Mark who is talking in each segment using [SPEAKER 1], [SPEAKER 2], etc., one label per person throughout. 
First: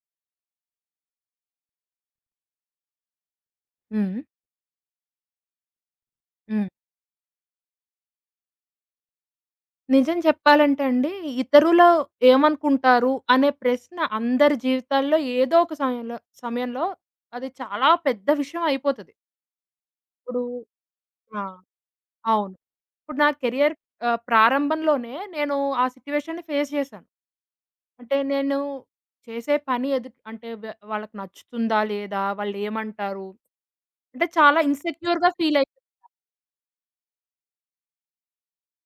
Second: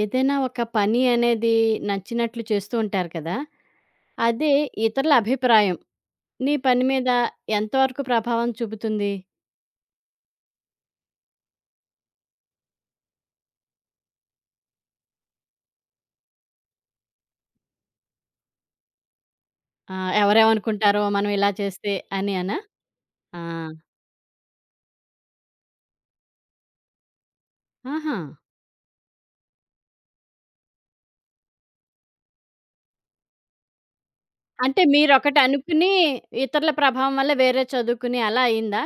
[SPEAKER 1] ఏదైనా ఒక పని అనేది నచ్చినట్లు చేస్తూ ఉంటారు కదా!
[SPEAKER 2] హ్మ్.
[SPEAKER 1] అదే, ఇతరుల అభిప్రాయం నీ
[SPEAKER 2] హ్మ్.
[SPEAKER 1] పని మీద ఎంతవరకు ప్రభావం చూపుతుంది?
[SPEAKER 2] నిజం చెప్పాలంటే అండి, ఇతరులు ఏమనుకుంటారు అనే ప్రశ్న అందరి జీవితాల్లో ఏదో ఒక సమయంలో సమయంలో అది చాలా పెద్ద విషయం అయిపోతది. ఇప్పుడు
[SPEAKER 1] ఎవరేమనుకుంటారో మనం
[SPEAKER 2] ఆ!
[SPEAKER 1] ఇలా చేస్తే అని
[SPEAKER 2] అవును.
[SPEAKER 1] అనా?
[SPEAKER 2] ఇప్పుడు నా
[SPEAKER 1] ఆ!
[SPEAKER 2] కెరియర్ ప్రారంభంలోనే నేను ఆ సిట్యుయేషన్‌ని ఫేస్ చేశాను.
[SPEAKER 1] ఆహా!
[SPEAKER 2] అంటే నేను చేసే పని ఎదు అంటే వే వాళ్ళకి నచ్చుతుందా? లేదా? వాళ్ళేమంటారు? అంటే చాలా
[SPEAKER 1] అంటే
[SPEAKER 2] ఇన్‌సెక్యూర్‌గా
[SPEAKER 1] మీరొకటి
[SPEAKER 2] ఫీలై
[SPEAKER 1] అనుకుని ఇతరుల ప్రభావం వల్ల వేరే చదువుకుని అలా అయిందా?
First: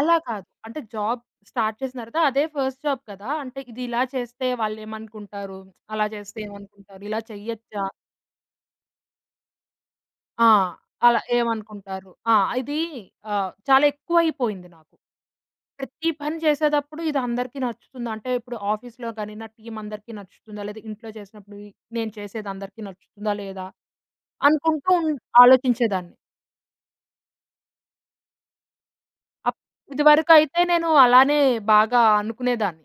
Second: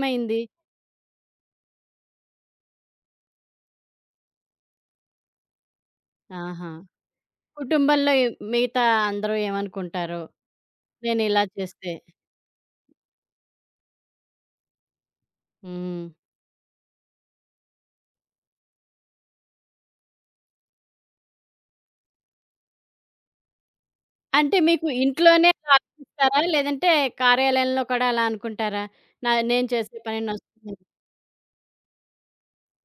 [SPEAKER 2] అలా కాదు. అంటే జాబ్ స్టార్ట్ చేసిన తర్వాత అదే ఫస్ట్ జాబ్ కదా! అంటే ఇది ఇలా చేస్తే వాళ్ళేమనుకుంటారు? అలా చేస్తే
[SPEAKER 1] ఆహా!
[SPEAKER 2] ఏమనుకుంటారు? ఇలా చెయ్యొచ్చా?
[SPEAKER 1] కుటుంబంలో ఏ- మిగతా అందరూ ఏమనుకుంటారో
[SPEAKER 2] ఆ! అలా
[SPEAKER 1] నేనిలా చేస్తే?
[SPEAKER 2] ఏమనుకుంటారు? ఆ! ఇది చాలా ఎక్కువైపోయింది నాకు.
[SPEAKER 1] హ్మ్.
[SPEAKER 2] ప్రతి పని చేసేటప్పుడు ఇది అందరికీ నచ్చుతుందా? అంటే ఇప్పుడు ఆఫీస్‌లో గాని, నా టీమ్ అందరికీ నచ్చుతుందా? లేదా ఇంట్లో చేసినప్పుడు ఈ నేను చేసేది అందరికీ నచ్చుతుందా? లేదా?
[SPEAKER 1] అంటే మీకు
[SPEAKER 2] అనుకుంటూ ఉన్
[SPEAKER 1] ఇంట్లోనే అలా
[SPEAKER 2] ఆలోచించేదాన్ని.
[SPEAKER 1] ఆలోచిస్తారా? లేదంటే కార్యాలయంలో కూడా అలా అనుకుంటారా? నా
[SPEAKER 2] అప్
[SPEAKER 1] నేను చేసే పని
[SPEAKER 2] ఇదివరకైతే
[SPEAKER 1] నొస్తుంది.
[SPEAKER 2] నేను అలానే బాగా అనుకునేదాన్ని.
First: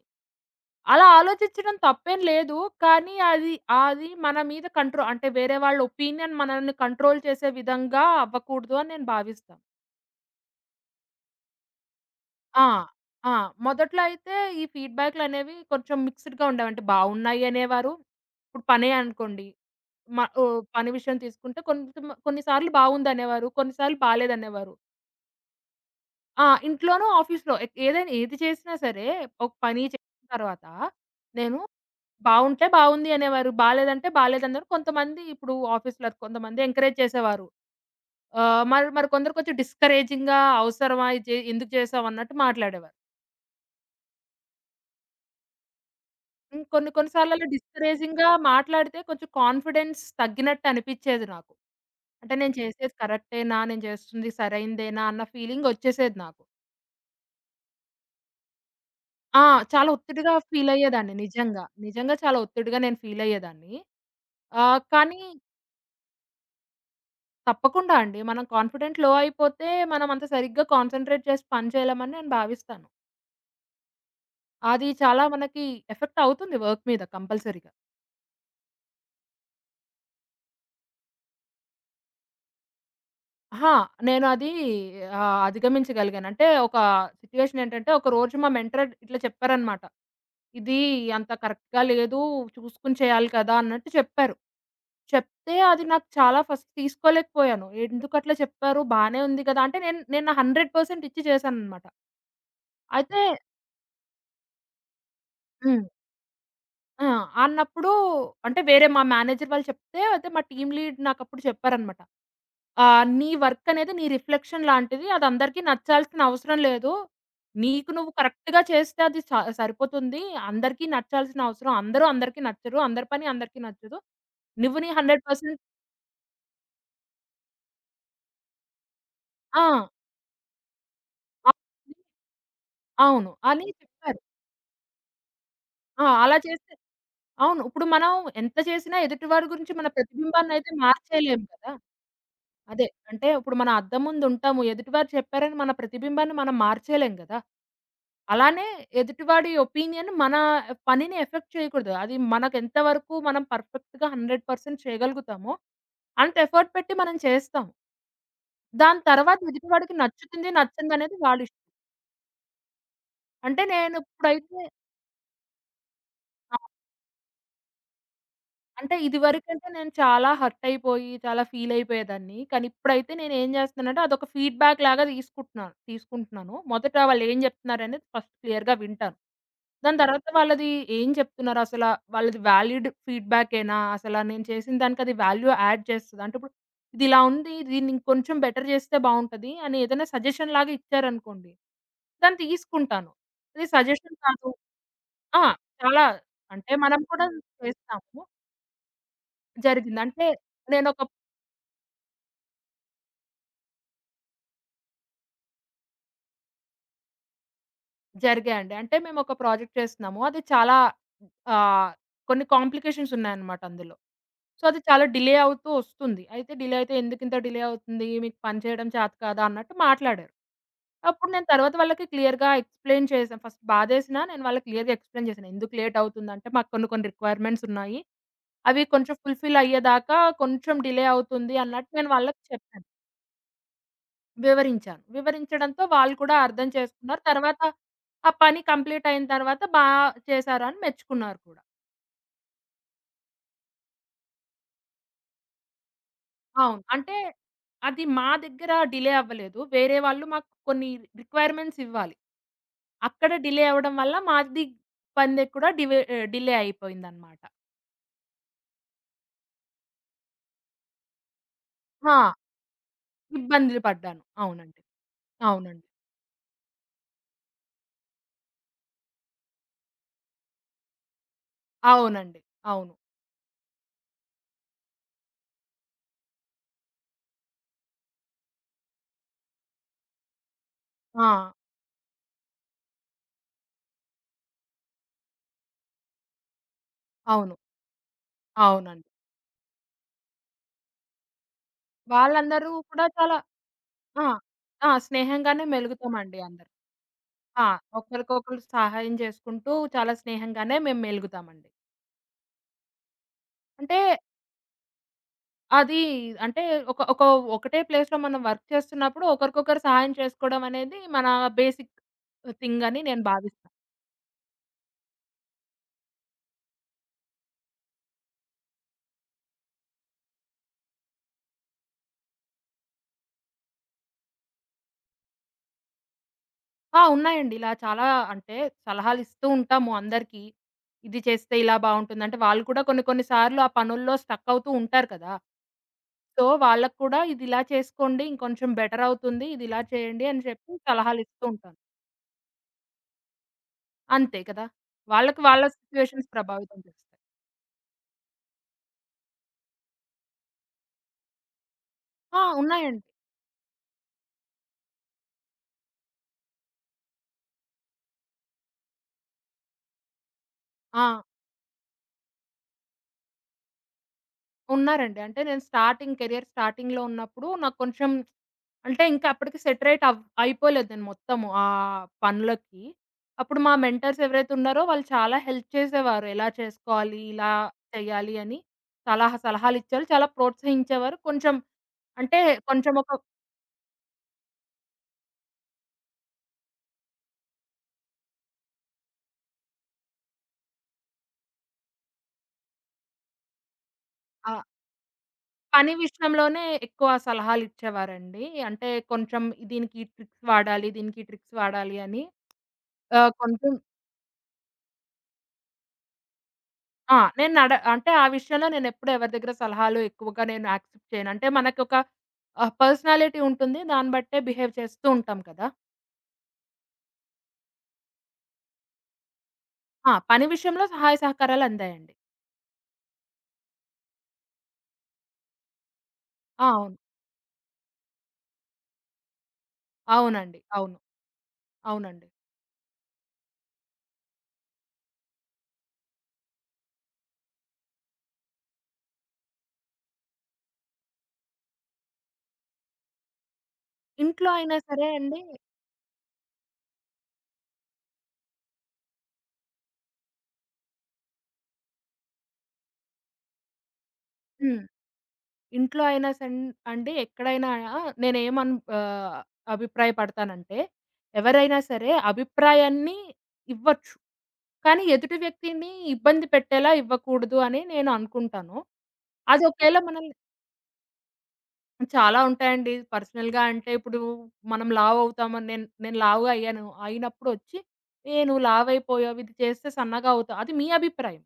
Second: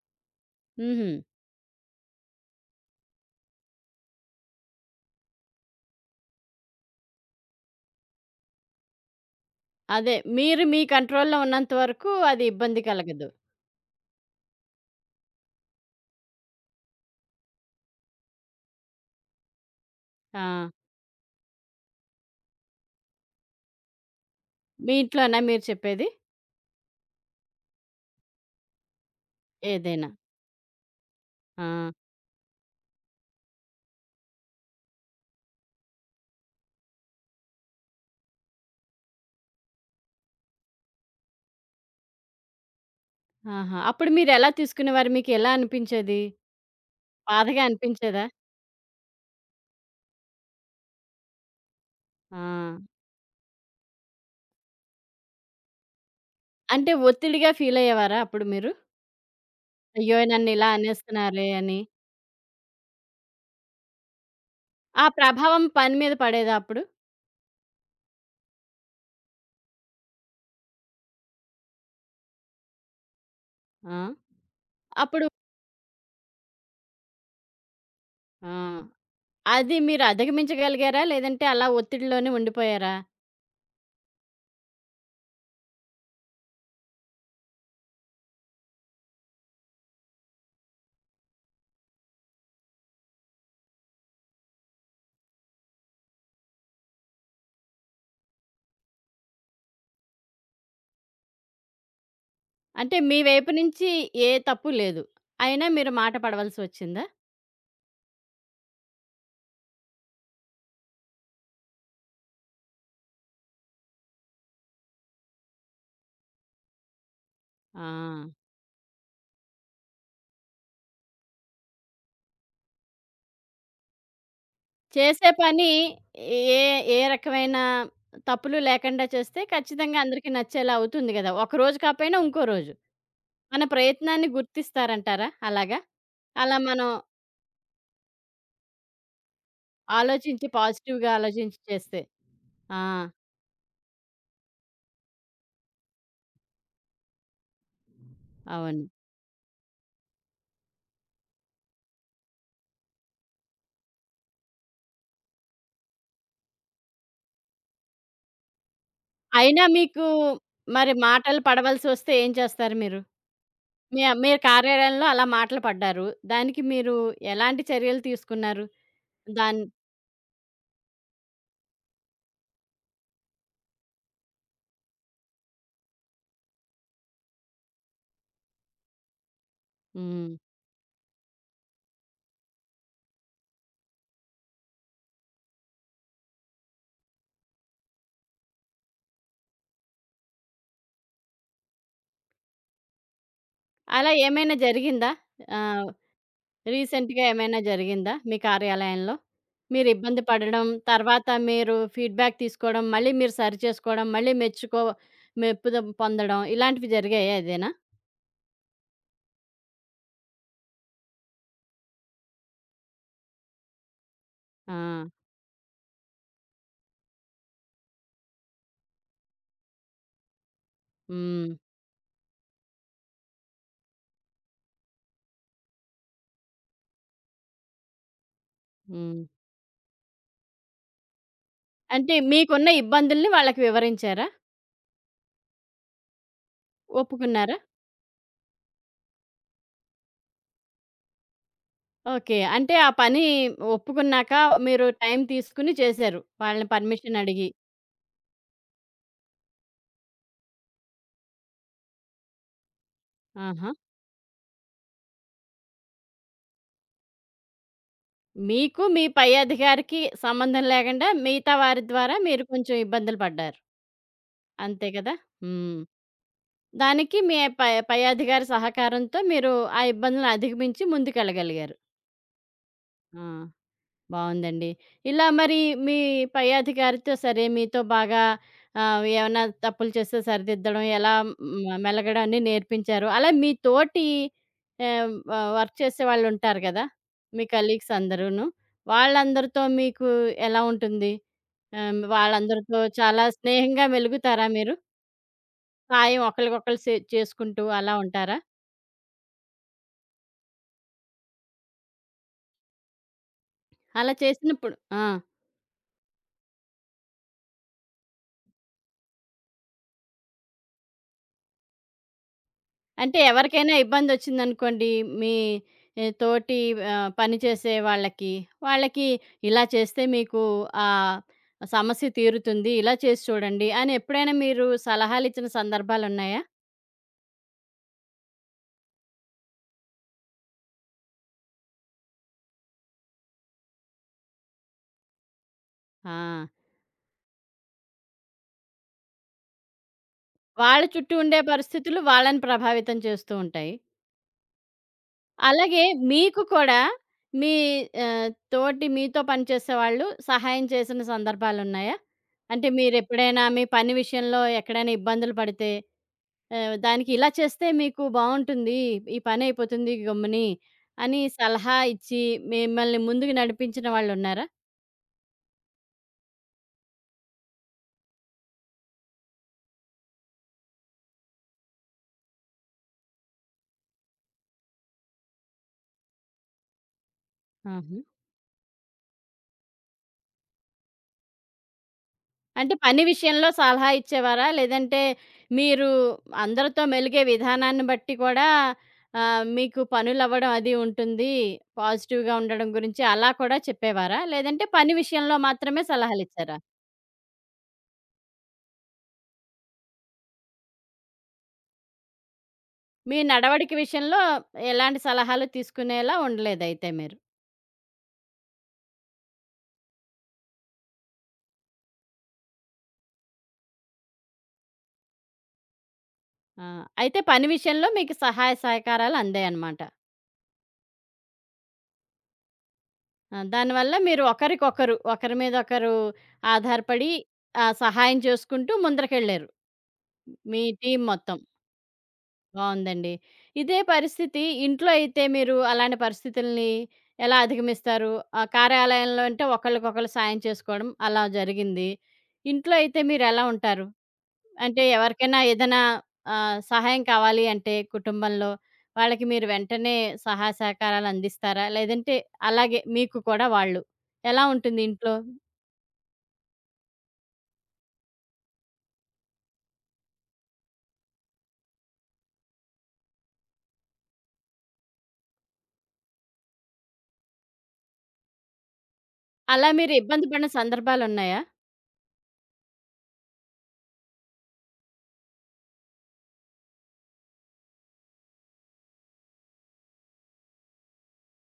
[SPEAKER 2] అలా
[SPEAKER 1] హుహు.
[SPEAKER 2] ఆలోచించడం తప్పేం లేదు. కానీ అది అది మన మీద కంట్రో అంటే వేరే వాళ్ళ ఒపీనియన్ మనల్ని కంట్రోల్ చేసే విధంగా అవ్వకూడదు అని నేను భావిస్తా.
[SPEAKER 1] అదే, మీరు మీ కంట్రోల్‌లో ఉన్నంత వరకు అది
[SPEAKER 2] ఆ!
[SPEAKER 1] ఇబ్బంది కలగదు.
[SPEAKER 2] ఆ! మొదట్లో అయితే ఈ ఫీడ్‌బ్యాక్‌లనేవి కొంచెం మిక్స్‌డ్‌గా ఉండేవి. అంటే బావున్నాయి అనేవారు. ఇప్పుడు పనే అనుకోండి.
[SPEAKER 1] ఆ!
[SPEAKER 2] ఓహ్! పని విషయం తీసుకుంటే కొన్ని సార్లు బావుందనేవారు. కొన్ని సార్లు బాలేదనేవారు.
[SPEAKER 1] మీ ఇంట్లోనా మీరు చెప్పేది?
[SPEAKER 2] ఆ! ఇంట్లోనూ, ఆఫీస్‌లో ఏదైనా ఏది చేసినా సరే ఒక పని
[SPEAKER 1] ఏదైనా.
[SPEAKER 2] చేసిన తర్వాత నేను
[SPEAKER 1] ఆ!
[SPEAKER 2] బావుంటే బావుంది అనేవారు. బాలేదంటే బాలేదన్నారు. కొంతమంది ఇప్పుడు ఆఫీస్‌లో కొంతమంది ఎంకరేజ్ చేసేవారు. ఆహ్, మరి మరి కొందరు కొంచెం డిస్కరేజింగ్‌గా అవసరమా? ఇది చే ఎందుకు చేసావు అన్నట్టు మాట్లాడేవారు.
[SPEAKER 1] ఆహా! అప్పుడు మీరెలా తీసుకునేవారు? మీకెలా అనిపించేది?
[SPEAKER 2] హ్మ్. కొన్ని కొన్ని సార్లు అలా
[SPEAKER 1] బాధగా అనిపించేదా?
[SPEAKER 2] డిస్కరేజింగ్‌గా మాట్లాడితే కొంచెం కాన్ఫిడెన్స్ తగ్గినట్టు అనిపిచ్చేది నాకు. అంటే
[SPEAKER 1] ఆ!
[SPEAKER 2] నేను చేసేది కరెక్టేనా? నేను చేస్తుంది సరైందేనా? అన్న ఫీలింగ్ వచ్చేసేది నాకు.
[SPEAKER 1] అంటే ఒత్తిడిగా ఫీలయ్యేవారా అప్పుడు మీరు?
[SPEAKER 2] ఆ! చాలా
[SPEAKER 1] అయ్యో!
[SPEAKER 2] ఒత్తిడిగా
[SPEAKER 1] నన్నిలా
[SPEAKER 2] ఫీల్ అయ్యేదాన్ని
[SPEAKER 1] అనేస్తున్నారే
[SPEAKER 2] నిజంగా.
[SPEAKER 1] అని.
[SPEAKER 2] నిజంగా చాలా ఒత్తిడిగా నేను ఫీల్ అయ్యేదాన్ని.
[SPEAKER 1] ఆ
[SPEAKER 2] కానీ
[SPEAKER 1] ప్రభావం పని మీద పడేదా అప్పుడు?
[SPEAKER 2] తప్పకుండా అండి. మనం కాన్ఫిడెంట్ లో అయిపోతే, మనం అంత సరిగ్గా కాన్సంట్రేట్ చేసి పని చేయలేమని నేను భావిస్తాను.
[SPEAKER 1] ఆ!
[SPEAKER 2] అది చాలా
[SPEAKER 1] అప్పుడు
[SPEAKER 2] మనకి ఎఫెక్ట్ అవుతుంది వర్క్ మీద కంపల్సరీగా.
[SPEAKER 1] ఆ! అది మీరు అధిగమించగలిగారా? లేదంటే అలా ఒత్తిడిలోనే ఉండిపోయారా?
[SPEAKER 2] అహా! నేను అది అధిగమించగలిగాను. అంటే ఒక సిట్యుయేషన్ ఏంటంటే, ఒక రోజు మా మెంటర్ ఇట్లా చెప్పారనమాట. "ఇది అంత కరెక్ట్‌గా లేదు. చూసుకొని చేయాలి కదా!" అన్నట్టు చెప్పారు. చెప్తే అది నాకు చాలా ఫస్ట్ తీసుకోలేకపోయాను. ఎందుకట్లా చెప్పారు? బానే ఉంది కదా! అంటే నేను నేను నా 100% ఇచ్చి చేశాననమాట.
[SPEAKER 1] అంటే మీ
[SPEAKER 2] అయితే
[SPEAKER 1] వైపు నుంచి ఏ తప్పు లేదు. అయినా
[SPEAKER 2] హ్మ్.
[SPEAKER 1] మీరు మాట పడవలసొచ్చిందా?
[SPEAKER 2] ఆ! అన్నప్పుడు అంటే వేరే మా మేనేజర్ వాళ్ళు చెప్తే అయితే మా టీమ్ లీడ్ నాకప్పుడు చెప్పారనమాట. "నీ వర్క్ అనేది నీ రిఫ్లెక్షన్ లాంటిది. అది అందరికీ నచ్చాల్సిన అవసరం లేదు.
[SPEAKER 1] ఆ!
[SPEAKER 2] నీకు నువ్వు కరెక్ట్‌గా చేస్తే అది స సరిపోతుంది. అందరికీ నచ్చాల్సిన అవసరం అందరూ అందరికీ నచ్చరు. అందరి పని అందరికీ నచ్చదు. నువ్వు నీ
[SPEAKER 1] చేసే
[SPEAKER 2] 100%
[SPEAKER 1] పని ఏ ఏ రకమైన తప్పులు లేకుండా చేస్తే
[SPEAKER 2] ఆ!
[SPEAKER 1] ఖచ్చితంగా అందరికి నచ్చేలా అవుతుంది గదా! ఒకరోజు
[SPEAKER 2] అవును.
[SPEAKER 1] కాపోయినా ఇంకో రోజు.
[SPEAKER 2] అవును"
[SPEAKER 1] మన
[SPEAKER 2] అని చెప్పారు.
[SPEAKER 1] ప్రయత్నాన్ని గుర్తిస్తారంటారా అలాగా?
[SPEAKER 2] ఆ! అలా
[SPEAKER 1] అలా
[SPEAKER 2] చేస్తే
[SPEAKER 1] మనం
[SPEAKER 2] అవును. ఇప్పుడు మనం ఎంత చేసినా ఎదుటివారి గురించి మన
[SPEAKER 1] ఆలోచించి
[SPEAKER 2] ప్రతిబింబాన్నయితే
[SPEAKER 1] పాజిటివ్‌గా
[SPEAKER 2] మార్చేయలేం
[SPEAKER 1] ఆలోచించి
[SPEAKER 2] కదా!
[SPEAKER 1] చేస్తే. ఆ!
[SPEAKER 2] అదే. అంటే ఇప్పుడు మనం అద్దం ముందుంటాము. ఎదుటివారు చెప్పారని మన ప్రతిబింబాన్ని మనం మార్చేయలేం గదా! అలానే
[SPEAKER 1] అవును.
[SPEAKER 2] ఎదుటివాడి ఒపీనియన్ మన పనిని ఎఫెక్ట్ చేయకూడదు. అది మనకెంత వరకు మనం పర్ఫెక్ట్‌గా 100% చేయగలుగుతామో, అంత ఎఫర్ట్ పెట్టి మనం చేస్తాం. దాని తర్వాత
[SPEAKER 1] అయినా
[SPEAKER 2] ఎదుటివాడికి
[SPEAKER 1] మీకు
[SPEAKER 2] నచ్చుతుంది,
[SPEAKER 1] మరి
[SPEAKER 2] నచ్చనిదనేది వాళ్ళ
[SPEAKER 1] మాటలు
[SPEAKER 2] ఇష్టం.
[SPEAKER 1] పడవలసొస్తే ఏం చేస్తారు మీరు?
[SPEAKER 2] అంటే
[SPEAKER 1] మీరు
[SPEAKER 2] నేనిప్పుడైతే
[SPEAKER 1] కార్యాలయంలో అలా మాటలు పడ్డారు. దానికి మీరు ఎలాంటి చర్యలు తీసుకున్నారు?
[SPEAKER 2] అంటే
[SPEAKER 1] దాన్
[SPEAKER 2] ఇదివరకంటే నేను చాలా హర్టయిపోయి, చాలా ఫీలయిపోయేదాన్ని. కానీ ఇప్పుడైతే నేనేం జేస్తున్నానంటే, అదొక ఫీడ్‌బ్యాక్ లాగా తీసుకుంటున్నాను తీసుకుంటున్నాను. మొదట వాళ్ళేం జెప్తున్నారనేది ఫస్ట్ క్లియర్‌గా వింటాను. దాని తర్వాత
[SPEAKER 1] హ్మ్.
[SPEAKER 2] ఏం చెప్తున్నారసలా? వాళ్ళది వాలిడ్ ఫీడ్‌బ్యాకేనా? అసలా నేను చేసిన దానికది వాల్యూ యాడ్ చేస్తదా? అంటే ఇప్పుడు ఇదిలా ఉంది, దీన్ని ఇంకొంచెం బెటర్ జేస్తే బావుంటది అని ఏదైనా సజెషన్ లాగా ఇచ్చారనుకోండి, దాన్ని తీసుకుంటాను. ఇది
[SPEAKER 1] అలా
[SPEAKER 2] సజెషన్ కాదు.
[SPEAKER 1] ఏమైనా జరిగిందా?
[SPEAKER 2] ఆ!
[SPEAKER 1] ఆహ్,
[SPEAKER 2] చాలా అంటే మనం
[SPEAKER 1] రీసెంట్‌గా
[SPEAKER 2] కూడా
[SPEAKER 1] ఏమైనా జరిగిందా
[SPEAKER 2] చేస్తాము.
[SPEAKER 1] మీ కార్యాలయంలో? మీరు
[SPEAKER 2] జరిగింది.
[SPEAKER 1] ఇబ్బంది
[SPEAKER 2] అంటే
[SPEAKER 1] పడడం,
[SPEAKER 2] నేనొక
[SPEAKER 1] తర్వాత మీరు ఫీడ్‌బ్యాక్ తీసుకోవడం, మళ్ళీ మీరు సరి చేసుకోవడం, మళ్ళీ మెప్పు పొందడం ఇలాంటివి జరిగాయా ఏదైనా?
[SPEAKER 2] జరిగాయండి. అంటే మేమొక ప్రాజెక్ట్ చేస్తున్నాము. అది చాలా ఆహ్, కొన్ని కాంప్లికేషన్స్ ఉన్నాయన్నమాట అందులో. సో,
[SPEAKER 1] ఆ!
[SPEAKER 2] అది చాలా డిలే అవుతూ వస్తుంది. అయితే డిలే అయితే "ఎందుకింత డిలే అవుతుంది? మీకు పని చేయడం చేత కాదా?" అన్నట్టు మాట్లాడారు. అప్పుడు నేను
[SPEAKER 1] హ్మ్.
[SPEAKER 2] తర్వాత వాళ్ళకి క్లియర్‌గా ఎక్స్‌ప్లెయిన్ చేశాను. ఫస్ట్ బాధేసినా నేను వాళ్ళకి క్లియర్‌గా ఎక్స్‌ప్లెయిన్ చేశాను. ఎందుకు లేట్ అవుతుందంటే మాకు కొన్ని కొన్ని రిక్వైర్మెంట్స్ ఉన్నాయి. అవి కొంచెం
[SPEAKER 1] హ్మ్.
[SPEAKER 2] ఫుల్‌ఫిల్ అయ్యేదాకా కొంచెం డిలే అవుతుంది అన్నట్టు నేను
[SPEAKER 1] అంటే
[SPEAKER 2] వాళ్ళకి
[SPEAKER 1] మీకున్న
[SPEAKER 2] చెప్పాను.
[SPEAKER 1] ఇబ్బందుల్ని వాళ్ళకి వివరించారా?
[SPEAKER 2] వివరించాను. వివరించడంతో వాళ్ళు కూడా అర్థం చేసుకున్నారు.
[SPEAKER 1] ఒప్పుకున్నారా?
[SPEAKER 2] తర్వాత ఆ పని కంప్లీట్ అయిన తర్వాత చేశారు అని మెచ్చుకున్నారు కూడా.
[SPEAKER 1] ఓకే. అంటే ఆ పని ఒప్పుకున్నాక మీరు టైం తీసుకొని చేశారు. వాళ్ళని
[SPEAKER 2] అవును. అంటే
[SPEAKER 1] పర్మిషన్ అడిగి.
[SPEAKER 2] అది మా దగ్గర డిలే అవ్వలేదు. వేరే వాళ్ళు మాకు కొన్ని రిక్వైర్‌మెంట్స్ ఇవ్వాలి. అక్కడ డిలే
[SPEAKER 1] ఆహా!
[SPEAKER 2] అవ్వడం వల్ల మాది పని కూడా డిలే అయిపోయిందన్నమాట.
[SPEAKER 1] మీకు మీ పై అధికారికి సంబంధం లేకుండా మిగతా వారి ద్వారా
[SPEAKER 2] ఆ!
[SPEAKER 1] మీరు కొంచెం ఇబ్బందులు పడ్డారు.
[SPEAKER 2] ఇబ్బందులు పడ్డాను. అవునండి.
[SPEAKER 1] అంతే కదా! హ్మ్.
[SPEAKER 2] అవునండి.
[SPEAKER 1] దానికి మీ పై పై అధికారి సహకారంతో మీరు ఆ ఇబ్బందులను అధిగమించి ముందుకెళ్ళగలిగారు.
[SPEAKER 2] అవునండి. అవును.
[SPEAKER 1] ఆ! బావుందండి. ఇలా మరి మీ పై అధికారితో సరే మీతో బాగా ఏమన్నా తప్పులు చేస్తే సరిదిద్దడం, ఎలా
[SPEAKER 2] ఆ!
[SPEAKER 1] మెలగడం అన్నీ నేర్పించారు. అలా మీ తోటి ఆహ్, వ వర్క్ చేసేవాళ్ళుంటారు గదా! మీ
[SPEAKER 2] అవును.
[SPEAKER 1] కలీగ్స్ అందరూను.
[SPEAKER 2] అవునండి.
[SPEAKER 1] వాళ్ళందరితో మీకు ఎలా ఉంటుంది?
[SPEAKER 2] వాళ్ళందరూ
[SPEAKER 1] వాళ్ళందరితో
[SPEAKER 2] కూడా
[SPEAKER 1] చాలా
[SPEAKER 2] చాలా
[SPEAKER 1] స్నేహంగా
[SPEAKER 2] ఆ!
[SPEAKER 1] మెలుగుతారా మీరు?
[SPEAKER 2] ఆ! స్నేహంగానే
[SPEAKER 1] సాయం
[SPEAKER 2] మెలుగుతామండి అందరం.
[SPEAKER 1] ఒకళ్ళకొకళ్ళు చేసుకుంటూ
[SPEAKER 2] ఆ!
[SPEAKER 1] అలా ఉంటారా?
[SPEAKER 2] ఒకరికొకరు సహాయం చేసుకుంటూ చాలా స్నేహంగానే మేము మెలుగుతామండి. అంటే
[SPEAKER 1] అలా చేసినప్పుడు ఆ!
[SPEAKER 2] అది అంటే ఒక ఒక ఒకటే ప్లేస్‌లో మనం వర్క్ చేస్తున్నప్పుడు ఒకరికొకరు సహాయం చేసుకోవడం అనేది మన బేసిక్ థింగ్ అని
[SPEAKER 1] అంటే
[SPEAKER 2] నేను భావిస్తా.
[SPEAKER 1] ఎవరికైనా ఇబ్బందొచ్చిందనుకోండి, మీ తోటి పనిచేసే వాళ్ళకి, వాళ్ళకి ఇలా చేస్తే మీకు ఆ సమస్య తీరుతుంది. ఇలా చేసి చూడండి అని ఎప్పుడైనా మీరు సలహాలిచ్చిన సందర్భాలున్నాయా?
[SPEAKER 2] ఆ! ఉన్నాయండి. ఇలా చాలా అంటే సలహాలు ఇస్తూ ఉంటాము అందరికీ. ఇది చేస్తే ఇలా బావుంటుంది. అంటే వాళ్ళు కూడా కొన్ని కొన్ని సార్లు ఆ పనుల్లో స్టక్ అవుతూ ఉంటారు కదా! సో,
[SPEAKER 1] ఆ!
[SPEAKER 2] వాళ్ళకి కూడా ఇది ఇలా చేసుకోండి ఇంకొంచెం బెటర్ అవుతుంది. ఇది ఇలా చేయండి అని చెప్పి
[SPEAKER 1] వాళ్ళ చుట్టూ
[SPEAKER 2] సలహాలు
[SPEAKER 1] ఉండే
[SPEAKER 2] ఇస్తూ ఉంటాను.
[SPEAKER 1] పరిస్థితులు వాళ్ళని ప్రభావితం చేస్తూ ఉంటాయి.
[SPEAKER 2] అంతే కదా! వాళ్ళకి వాళ్ళ
[SPEAKER 1] అలాగే
[SPEAKER 2] సిట్యుయేషన్స్
[SPEAKER 1] మీకు
[SPEAKER 2] ప్రభావితం
[SPEAKER 1] కూడా
[SPEAKER 2] చేస్తాయి.
[SPEAKER 1] మీ తోటి మీతో పనిచేసేవాళ్ళు సహాయం చేసిన సందర్భాలున్నాయా?
[SPEAKER 2] ఆ!
[SPEAKER 1] అంటే
[SPEAKER 2] ఉన్నాయండి.
[SPEAKER 1] మీరెప్పుడైనా మీ పని విషయంలో ఎక్కడైనా ఇబ్బందులు పడితే దానికి ఇలా చేస్తే మీకు బావుంటుంది. ఈ పనయిపోతుంది గమ్ముని
[SPEAKER 2] ఆ!
[SPEAKER 1] అని సలహా ఇచ్చి మిమ్మల్ని ముందుకు నడిపించిన వాళ్ళున్నారా?
[SPEAKER 2] ఉన్నారండి. అంటే నేను కెరియర్ స్టార్టింగ్‌లో ఉన్నప్పుడు నాకు కొంచెం అంటే ఇంకా అప్పటికి సెటరేట్ అవ్ అయిపోలేదు నేను మొత్తము ఆ పనులకి. అప్పుడు మా మెంటర్స్ ఎవరైతే ఉన్నారో వాళ్ళు చాలా హెల్ప్ చేసేవారు. ఎలా చేసుకోవాలి, ఇలా
[SPEAKER 1] ఆహా!
[SPEAKER 2] చేయాలి అని చాలా సలహాలిచ్చారు. చాలా ప్రోత్సహించేవారు. కొంచెం అంటే
[SPEAKER 1] అంటే
[SPEAKER 2] కొంచెం
[SPEAKER 1] పని
[SPEAKER 2] ఒక
[SPEAKER 1] విషయంలో సలహా ఇచ్చేవారా? లేదంటే మీరు అందరితో మెలిగే విధానాన్ని బట్టి కూడా మీకు పనులవ్వడం అది ఉంటుంది. పాజిటివ్‌గా ఉండడం గురించి అలా కూడా చెప్పేవారా?
[SPEAKER 2] ఆ!
[SPEAKER 1] లేదంటే పని విషయంలో మాత్రమే
[SPEAKER 2] పని
[SPEAKER 1] సలహాలిచ్చారా?
[SPEAKER 2] విషయంలోనే ఎక్కువ సలహాలిచ్చేవారండి. అంటే కొంచెం దీనికి ఈ ట్రిక్స్ వాడాలి, దీనికి ఈ ట్రిక్స్ వాడాలి అని
[SPEAKER 1] మీ
[SPEAKER 2] ఆహ్,
[SPEAKER 1] నడవడిక
[SPEAKER 2] కొంచెం
[SPEAKER 1] విషయంలో ఎలాంటి సలహాలు తీసుకునేలా ఉండలేదయితే మీరు.
[SPEAKER 2] ఆ! నేను నడ అంటే ఆ విషయంలో నేనెప్పుడు ఎవరి దగ్గర సలహాలు ఎక్కువగా నేను యాక్సెప్ట్ చేయను. అంటే మనకొక పర్సనాలిటీ ఉంటుంది. దాన్ని బట్టే బిహేవ్ చేస్తూ ఉంటాం కదా!
[SPEAKER 1] ఆ! అయితే పని విషయంలో మీకు సహాయ సహకారాలు అందాయన్నమాట.
[SPEAKER 2] ఆ! పని విషయంలో సహాయ సహకారాలు అందాయండి.
[SPEAKER 1] ఆ! దానివల్ల మీరు ఒకరికొకరు, ఒకరి మీద ఒకరు
[SPEAKER 2] ఆ! అవును.
[SPEAKER 1] ఆధారపడి సహాయం చేసుకుంటూ ముందరకెళ్లారు.
[SPEAKER 2] అవునండి.
[SPEAKER 1] మీ
[SPEAKER 2] అవును.
[SPEAKER 1] టీమ్ మొత్తం.
[SPEAKER 2] అవునండి.
[SPEAKER 1] బావుందండి. ఇదే పరిస్థితి ఇంట్లో అయితే మీరు అలాంటి పరిస్థితుల్ని ఎలా అధిగమిస్తారు? ఆ కార్యాలయంలో అంటే ఒకళ్ళకొకళ్ళు సాయం చేసుకోవడం అలా జరిగింది. ఇంట్లో అయితే మీరెలా ఉంటారు?
[SPEAKER 2] ఇంట్లో అయినా
[SPEAKER 1] అంటే
[SPEAKER 2] సరే
[SPEAKER 1] ఎవరికైనా
[SPEAKER 2] అండి
[SPEAKER 1] ఏదైనా సహాయం కావాలి అంటే కుటుంబంలో వాళ్ళకి మీరు వెంటనే సహాయ సహకారాలు అందిస్తారా? లేదంటే అలాగే మీకు కూడా వాళ్ళు. ఎలా ఉంటుంది
[SPEAKER 2] హ్మ్.
[SPEAKER 1] ఇంట్లో?
[SPEAKER 2] ఇంట్లో అయినా సన్ అండి ఎక్కడైనా నేనేమన్ ఆహ్, అభిప్రాయపడతానంటే, ఎవరైనా సరే అభిప్రాయాన్ని ఇవ్వచ్చు. కానీ ఎదుటి వ్యక్తిని ఇబ్బంది పెట్టేలా ఇవ్వకూడదు అని నేను అనుకుంటాను. అది
[SPEAKER 1] అలా మీరు
[SPEAKER 2] ఒకవేళ
[SPEAKER 1] ఇబ్బంది
[SPEAKER 2] మనల్ని
[SPEAKER 1] పడిన సందర్భాలున్నాయా?
[SPEAKER 2] చాలా ఉంటాయండి. పర్సనల్‌గా అంటే ఇప్పుడు మనం లావు అవుతామని నేను నేను లావుగా అయ్యాను. అయినప్పుడొచ్చి, "ఏ నువ్వు లావైపోయావు. ఇది చేస్తే సన్నగా అవుతావు." అది మీ అభిప్రాయం.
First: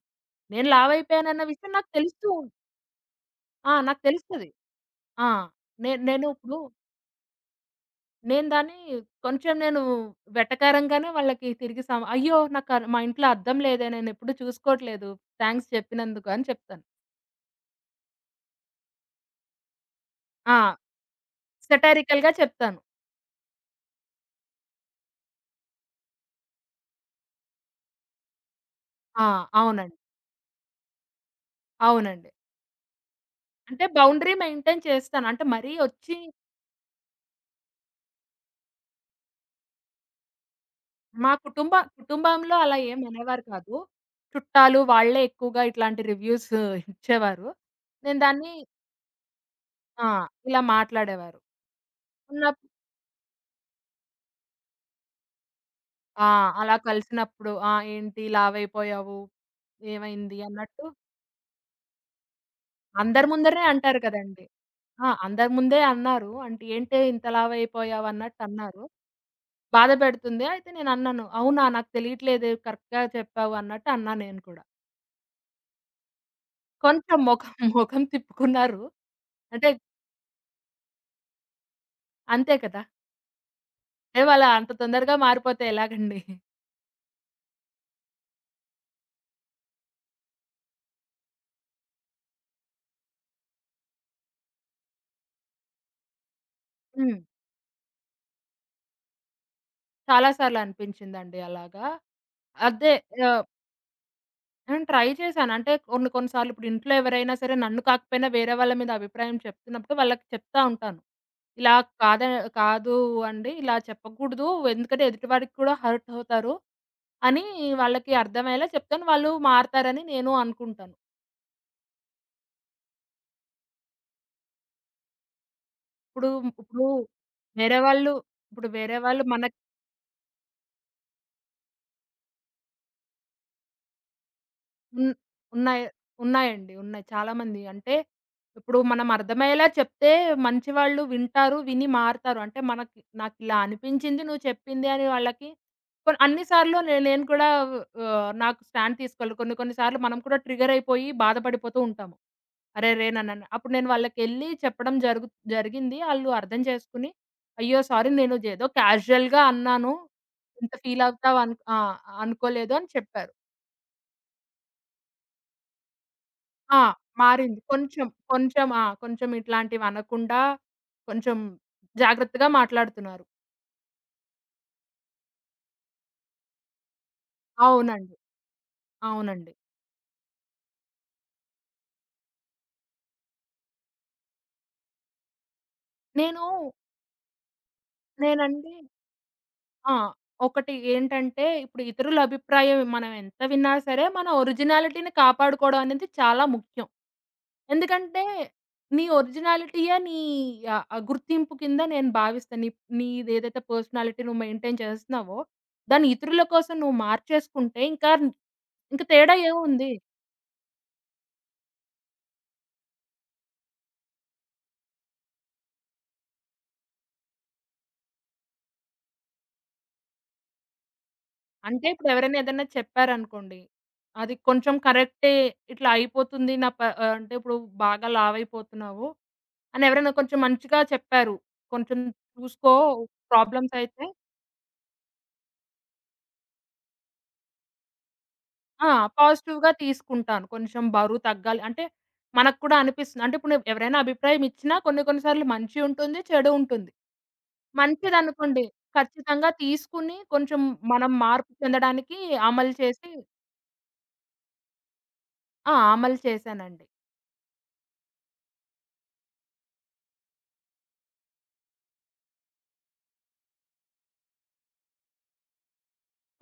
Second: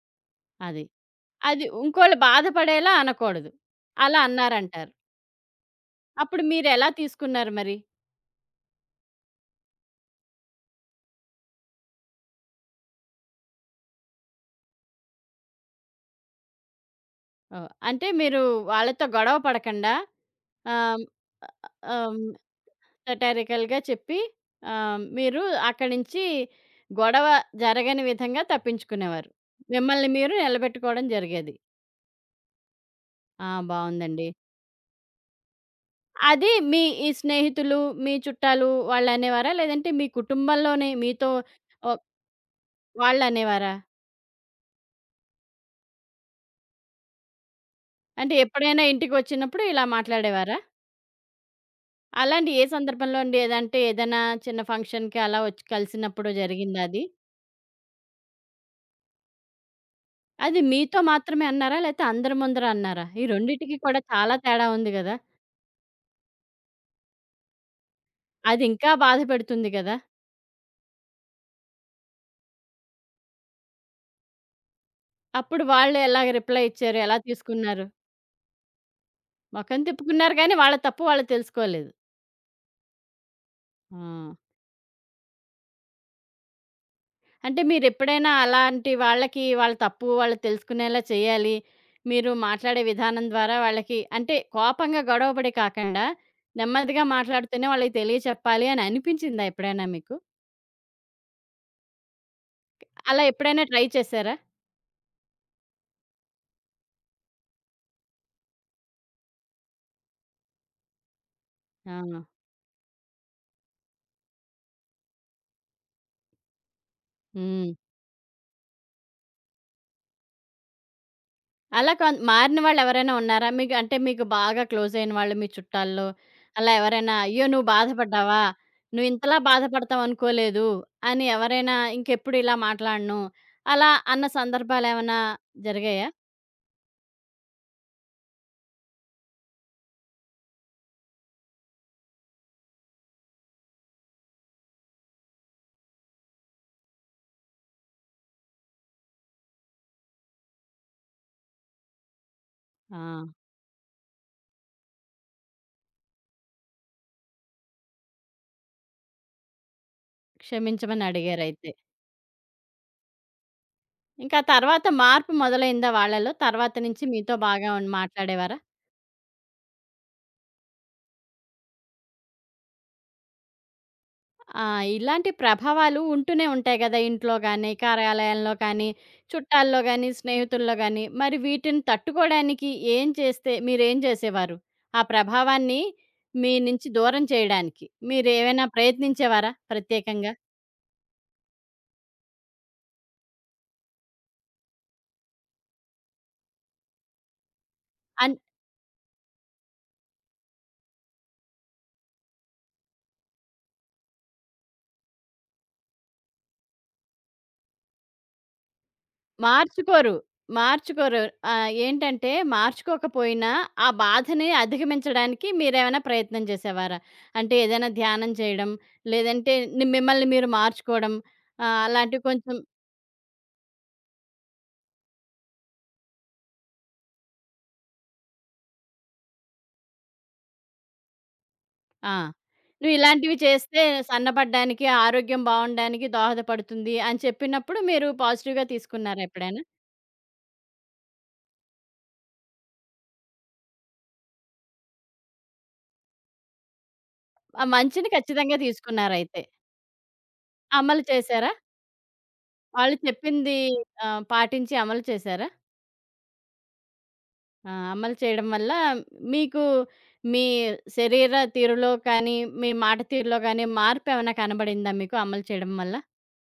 [SPEAKER 2] నేను
[SPEAKER 1] అది.
[SPEAKER 2] లావైపోయానన్న
[SPEAKER 1] అది
[SPEAKER 2] విషయం నాకు
[SPEAKER 1] ఇంకోళ్ళు
[SPEAKER 2] తెలుస్తూ
[SPEAKER 1] బాధపడేలా అనకూడదు.
[SPEAKER 2] ఆ! నాకు
[SPEAKER 1] అలా
[SPEAKER 2] తెలుస్తది.
[SPEAKER 1] అన్నారంటారు.
[SPEAKER 2] ఆ! నే నేను
[SPEAKER 1] అప్పుడు
[SPEAKER 2] ఇప్పుడు
[SPEAKER 1] మీరెలా తీసుకున్నారు మరి?
[SPEAKER 2] నేను దాన్ని కొంచెం నేను వెటకారంగానే వాళ్ళకి తిరిగి "అయ్యో! మా ఇంట్లో అద్దం లేదే. నేనెప్పుడు చూసుకోవట్లేదు. థాంక్స్ చెప్పినందుకు" అని చెప్తాను.
[SPEAKER 1] ఓహ్! అంటే మీరు వాళ్ళతో గొడవ పడకండా
[SPEAKER 2] ఆ!
[SPEAKER 1] ఆహ్, ఆహ్,
[SPEAKER 2] సెటారికల్‌గా చెప్తాను.
[SPEAKER 1] సటారికల్‌గా చెప్పి, మీరు అక్కడి నుంచి గొడవ జరగని విధంగా
[SPEAKER 2] ఆ!
[SPEAKER 1] తప్పించుకునేవారు.
[SPEAKER 2] అవునండి.
[SPEAKER 1] మిమ్మల్ని మీరు నిలబెట్టుకోవడం జరిగేది.
[SPEAKER 2] అవునండి.
[SPEAKER 1] ఆ! బావుందండి.
[SPEAKER 2] బౌండరీ మెయింటైన్ చేస్తాను. అంటే మరీ ఒచ్చి
[SPEAKER 1] అది మీ ఈ స్నేహితులు, మీ చుట్టాలు వాళ్ళనేవారా? లేదంటే మీ కుటుంబంలోనే మీతో
[SPEAKER 2] మా కుటుంబ
[SPEAKER 1] ఒ
[SPEAKER 2] కుటుంబంలో అలా ఏం అనేవారు
[SPEAKER 1] వాళ్ళనేవారా?
[SPEAKER 2] కాదు. చుట్టాలు వాళ్ళే ఎక్కువగా ఇట్లాంటి రివ్యూస్ ఇచ్చేవారు. నేను
[SPEAKER 1] అంటే
[SPEAKER 2] దాన్ని
[SPEAKER 1] ఎప్పుడైనా ఇంటికొచ్చినప్పుడు ఇలా
[SPEAKER 2] ఆ!
[SPEAKER 1] మాట్లాడేవారా?
[SPEAKER 2] ఇలా మాట్లాడేవారు. ఉన్న
[SPEAKER 1] అలాంటి ఏ సందర్భంలో అండి? ఏదంటే ఏదైనా చిన్న ఫంక్షన్‌కి అలా వచ్చి
[SPEAKER 2] ఆ!
[SPEAKER 1] కలిసినప్పుడు
[SPEAKER 2] అలా
[SPEAKER 1] జరిగిందా అది?
[SPEAKER 2] కలిసినప్పుడు ఆ! ఏంటి లావైపోయావు? ఏమైంది?
[SPEAKER 1] అది
[SPEAKER 2] అన్నట్టు
[SPEAKER 1] మీతో మాత్రమే అన్నారా? లేతే అందరి ముందర అన్నారా? ఈ
[SPEAKER 2] అందరి ముందరే
[SPEAKER 1] రెండిటికి
[SPEAKER 2] అంటారు
[SPEAKER 1] కూడా చాలా
[SPEAKER 2] కదండీ!
[SPEAKER 1] తేడా ఉంది
[SPEAKER 2] ఆ!
[SPEAKER 1] గదా!
[SPEAKER 2] అందరి ముందే అన్నారు. అంటే ఏంటే ఇంత లావైపోయావు అన్నట్టన్నారు.
[SPEAKER 1] అదింకా బాధ పెడుతుంది
[SPEAKER 2] బాధ
[SPEAKER 1] గదా!
[SPEAKER 2] పెడుతుంది. అయితే నేనన్నాను. అవునా! నాకు తెలియట్లేదు కరెక్ట్‌గా చెప్పావు అన్నట్టు అన్నా నేను కూడా.
[SPEAKER 1] అప్పుడు వాళ్ళు ఎలాగ రిప్లై ఇచ్చారు? ఎలా
[SPEAKER 2] కొంచెం మొఖం
[SPEAKER 1] తీసుకున్నారు?
[SPEAKER 2] మొఖం తిప్పుకున్నారు. అంటే
[SPEAKER 1] మొఖం తిప్పుకున్నారు గానీ వాళ్ళ తప్పు వాళ్ళు తెలుసుకోలేదు.
[SPEAKER 2] అంతే కదా!
[SPEAKER 1] ఆ!
[SPEAKER 2] అంటే వాళ్ళు అంత తొందరగా మారిపోతే ఎలాగండి?
[SPEAKER 1] అంటే మీరెప్పుడైనా అలాంటి వాళ్ళకి వాళ్ళ తప్పు వాళ్ళు తెలుసుకునేలా చేయాలి. మీరు మాట్లాడే విధానం ద్వారా వాళ్ళకి అంటే కోపంగా గొడవ పడి కాకండా, నెమ్మదిగా
[SPEAKER 2] హ్మ్.
[SPEAKER 1] మాట్లాడుతూనే వాళ్ళకి తెలియచెప్పాలి అని అనిపించిందా ఎప్పుడైనా మీకు?
[SPEAKER 2] చాలా సార్లు అనిపించిందండి అలాగా. అదే
[SPEAKER 1] అలా
[SPEAKER 2] ఆ!
[SPEAKER 1] ఎప్పుడైనా ట్రై చేశారా?
[SPEAKER 2] నేను ట్రై చేశాను. అంటే కొన్ని కొన్ని సార్లు ఇప్పుడు ఇంట్లో ఎవరైనా సరే నన్ను కాకపోయినా వేరే వాళ్ళ మీద అభిప్రాయం చెప్తున్నప్పుడు వాళ్ళకి చెప్తా ఉంటాను. ఇలా
[SPEAKER 1] ఆ!
[SPEAKER 2] కాద కాదు అండి. ఇలా చెప్పకూడదు. ఎందుకంటే ఎదుటివాడికి కూడా హర్ట్ అవుతారు అని
[SPEAKER 1] హ్మ్.
[SPEAKER 2] వాళ్ళకి అర్థమయ్యేలా చెప్తాను. వాళ్ళు మారతారని నేను అనుకుంటాను.
[SPEAKER 1] అలా మారిన వాళ్ళెవరైనా ఉన్నారా? మీకు అంటే మీకు బాగా క్లోజయిన వాళ్ళు మీ చుట్టాల్లో
[SPEAKER 2] ఇప్పుడు
[SPEAKER 1] అలా
[SPEAKER 2] ఇప్పుడు
[SPEAKER 1] ఎవరైనా, "అయ్యో! నువ్వు
[SPEAKER 2] వేరే వాళ్ళు
[SPEAKER 1] బాధపడ్డావా?
[SPEAKER 2] ఇప్పుడు వేరే వాళ్ళు
[SPEAKER 1] నువ్వింతలా
[SPEAKER 2] మన
[SPEAKER 1] బాధపడతావనుకోలేదు" అని ఎవరైనా ఇంకెప్పుడు ఇలా మాట్లాడను, అలా అన్న
[SPEAKER 2] ఉన్
[SPEAKER 1] సందర్భాలేమైనా
[SPEAKER 2] ఉన్నాయి.
[SPEAKER 1] జరిగాయా?
[SPEAKER 2] ఉన్నాయండి. ఉన్నాయి. చాలామంది అంటే ఇప్పుడు మనం అర్థమయ్యేలా చెప్తే మంచివాళ్ళు వింటారు. విని మారుతారు. అంటే మనకి నాకిలా అనిపించింది నువ్వు చెప్పింది అని వాళ్ళకి అన్ని సార్లు నేను కూడా నాకు స్టాండ్ తీసుకోవాలి. కొన్ని కొన్ని సార్లు మనం కూడా ట్రిగ్గర్ అయిపోయి బాధపడిపోతూ ఉంటాము.
[SPEAKER 1] ఆ!
[SPEAKER 2] అరెరే! నన్నని అప్పుడు నేను వాళ్ళకెళ్ళి చెప్పడం జరిగింది. ఆళ్ళు అర్థం చేసుకొని, "అయ్యో! సారీ నేను ఏదో క్యాజుయల్‌గా అన్నాను. ఇంత
[SPEAKER 1] క్షమించమని
[SPEAKER 2] ఫీల్ అవుతావు అన్
[SPEAKER 1] అడిగారయితే.
[SPEAKER 2] ఆ! అనుకోలేదు" అని చెప్పారు.
[SPEAKER 1] ఇంకా తర్వాత మార్పు మొదలైందా వాళ్ళలో? తర్వాత
[SPEAKER 2] ఆ!
[SPEAKER 1] నుంచి మీతో
[SPEAKER 2] మారింది.
[SPEAKER 1] బాగా
[SPEAKER 2] కొంచెం,
[SPEAKER 1] మాట్లాడేవారా?
[SPEAKER 2] కొంచెం ఆ! కొంచెం ఇట్లాంటివనకుండా కొంచెం జాగ్రత్తగా మాట్లాడుతున్నారు.
[SPEAKER 1] ఆ! ఇలాంటి ప్రభావాలు ఉంటూనే ఉంటాయి గదా! ఇంట్లో గానీ,
[SPEAKER 2] అవునండి.
[SPEAKER 1] కార్యాలయంలో కానీ,
[SPEAKER 2] అవునండి.
[SPEAKER 1] చుట్టాల్లో గానీ, స్నేహితుల్లో గానీ, మరి వీటిని తట్టుకోడానికి ఏం చేస్తే మీరేం చేసేవారు? ఆ ప్రభావాన్ని
[SPEAKER 2] నేను
[SPEAKER 1] మీ నుంచి దూరం చేయడానికి మీరేమైనా
[SPEAKER 2] నేనండి
[SPEAKER 1] ప్రయత్నించేవారా
[SPEAKER 2] ఆ!
[SPEAKER 1] ప్రత్యేకంగా?
[SPEAKER 2] ఒకటి ఏంటంటే, ఇప్పుడు ఇతరుల అభిప్రాయం మనం ఎంత విన్నా సరే, మన ఒరిజినాలిటీని కాపాడుకోవడం అనేది చాలా ముఖ్యం. ఎందుకంటే,
[SPEAKER 1] అన్
[SPEAKER 2] నీ ఒరిజినాలిటీయే నీ ఆహ్, ఆహ్, గుర్తింపు కింద నేను భావిస్తాను. నీదేదైతే పర్సనాలిటీ నువ్వు మెయింటైన్ చేస్తున్నావో, దాన్ని ఇతరుల కోసం నువ్వు మార్చేసుకుంటే ఇంక తేడా ఏముంది?
[SPEAKER 1] మార్చుకోరు. మార్చుకోరు. ఏంటంటే మార్చుకోకపోయినా ఆ బాధని అధిగమించడానికి మీరేమైనా ప్రయత్నం చేసేవారా? అంటే ఏదైనా ధ్యానం చేయడం, లేదంటే మిమ్మల్ని మీరు మార్చుకోవడం
[SPEAKER 2] అంటే
[SPEAKER 1] అలాంటివి
[SPEAKER 2] ఇప్పుడెవరైనా
[SPEAKER 1] కొంచెం.
[SPEAKER 2] ఏదన్నా చెప్పారనుకోండి. అది కొంచెం కరెక్టే ఇట్లా అయిపోతుంది నా ప ఆహ్, అంటే ఇప్పుడు బాగా లావయిపోతున్నావు అని ఎవరైనా కొంచెం మంచిగా చెప్పారు. కొంచెం
[SPEAKER 1] ఆ!
[SPEAKER 2] చూసుకో
[SPEAKER 1] నువ్విలాంటివి
[SPEAKER 2] ప్రాబ్లమ్స్
[SPEAKER 1] చేస్తే
[SPEAKER 2] అయితే
[SPEAKER 1] సన్నబడ్డానికి, ఆరోగ్యం బావుండడానికి దోహదపడుతుంది అని చెప్పినప్పుడు మీరు పాజిటివ్‌గా
[SPEAKER 2] ఆ!
[SPEAKER 1] తీసుకున్నారా ఎప్పుడైనా?
[SPEAKER 2] పాజిటివ్‌గా తీసుకుంటాను. కొంచెం బరువు తగ్గాలి అంటే మనకు కూడా అనిపిస్తుంది. అంటే ఇప్పుడు ఎవరైనా అభిప్రాయం ఇచ్చినా కొన్ని కొన్ని సార్లు మంచి ఉంటుంది, చెడు ఉంటుంది.
[SPEAKER 1] ఆ మంచిని ఖచ్చితంగా
[SPEAKER 2] మంచిదనుకోండి
[SPEAKER 1] తీసుకున్నారయితే.
[SPEAKER 2] ఖచ్చితంగా తీసుకుని కొంచెం
[SPEAKER 1] అమలు
[SPEAKER 2] మనం మార్పు
[SPEAKER 1] చేశారా?
[SPEAKER 2] చెందడానికి అమలు
[SPEAKER 1] వాళ్ళు
[SPEAKER 2] చేసి
[SPEAKER 1] చెప్పింది పాటించి అమలు చేశారా?
[SPEAKER 2] ఆ! అమలు చేశానండి.
[SPEAKER 1] ఆ! అమలు చేయడం వల్ల మీకు మీ శరీర తీరులో కానీ, మీ మాట తీరులో గానీ మార్పేమైనా కనబడిందా మీకు అమలు చేయడం వల్ల?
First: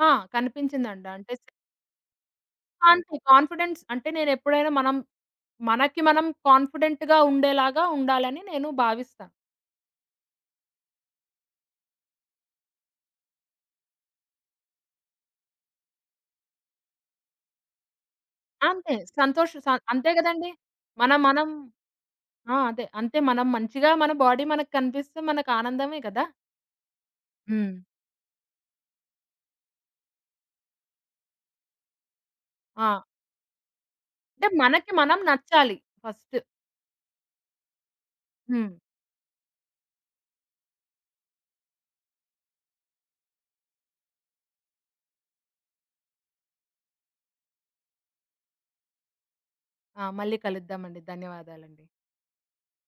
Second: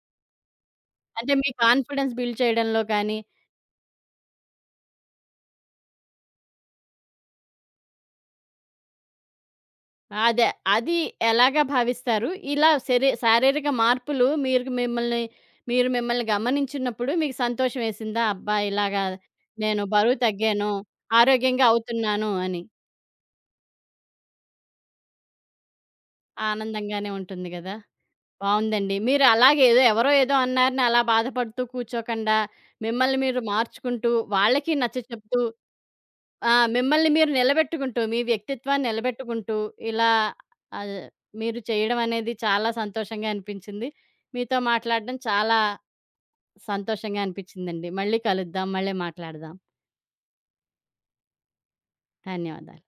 [SPEAKER 2] ఆ! కనిపించిందండి.
[SPEAKER 1] అంటే మీ కాన్ఫిడెన్స్ బిల్డ్ చేయడంలో
[SPEAKER 2] అంతే.
[SPEAKER 1] కానీ
[SPEAKER 2] కాన్ఫిడెన్స్ అంటే నేనెప్పుడైనా మనకి మనం కాన్ఫిడెంట్‌గా ఉండేలాగా ఉండాలని నేను భావిస్తాను.
[SPEAKER 1] అదే. అది ఎలాగా భావిస్తారు? ఇలా శారీరక మార్పులు మీరు మిమ్మల్ని గమనించినప్పుడు మీకు సంతోషం వేసిందా? అబ్బా!
[SPEAKER 2] అంతే.
[SPEAKER 1] ఇలాగా
[SPEAKER 2] సంతోష్ స
[SPEAKER 1] నేను
[SPEAKER 2] అంతే
[SPEAKER 1] బరువు
[SPEAKER 2] గదండీ!
[SPEAKER 1] తగ్గాను,
[SPEAKER 2] మనం మనం
[SPEAKER 1] ఆరోగ్యంగా అవుతున్నాను
[SPEAKER 2] ఆ!
[SPEAKER 1] అని.
[SPEAKER 2] అదే. అంతే మనం మంచిగా మన బాడీ మనకు కనిపిస్తే మనకు ఆనందమే గదా!
[SPEAKER 1] ఆనందంగానే ఉంటుంది
[SPEAKER 2] హ్మ్.
[SPEAKER 1] గదా! బావుందండి. మీరు అలాగే ఏదో ఎవరో ఏదో అన్నారని అలా బాధపడుతూ కూర్చోకుండా,
[SPEAKER 2] ఆ!
[SPEAKER 1] మిమ్మల్ని మీరు మార్చుకుంటూ,
[SPEAKER 2] అంటే
[SPEAKER 1] వాళ్ళకి
[SPEAKER 2] మనకి మనం
[SPEAKER 1] నచ్చచెప్తూ
[SPEAKER 2] నచ్చాలి ఫస్ట్.
[SPEAKER 1] ఆ! మిమ్మల్ని మీరు నిలబెట్టుకుంటూ, మీ
[SPEAKER 2] హ్మ్.
[SPEAKER 1] వ్యక్తిత్వాన్ని నిలబెట్టుకుంటూ, ఇలా ఆహ్, మీరు చేయడం అనేది చాలా సంతోషంగా అనిపించింది. మీతో మాట్లాడడం చాలా సంతోషంగా అనిపించిందండి. మళ్ళీ కలుద్దాం. మళ్ళీ మాట్లాడదాం.
[SPEAKER 2] ఆ! మళ్ళీ కలుద్దామండి. ధన్యవాదాలండి.
[SPEAKER 1] ధన్యవాదాలు.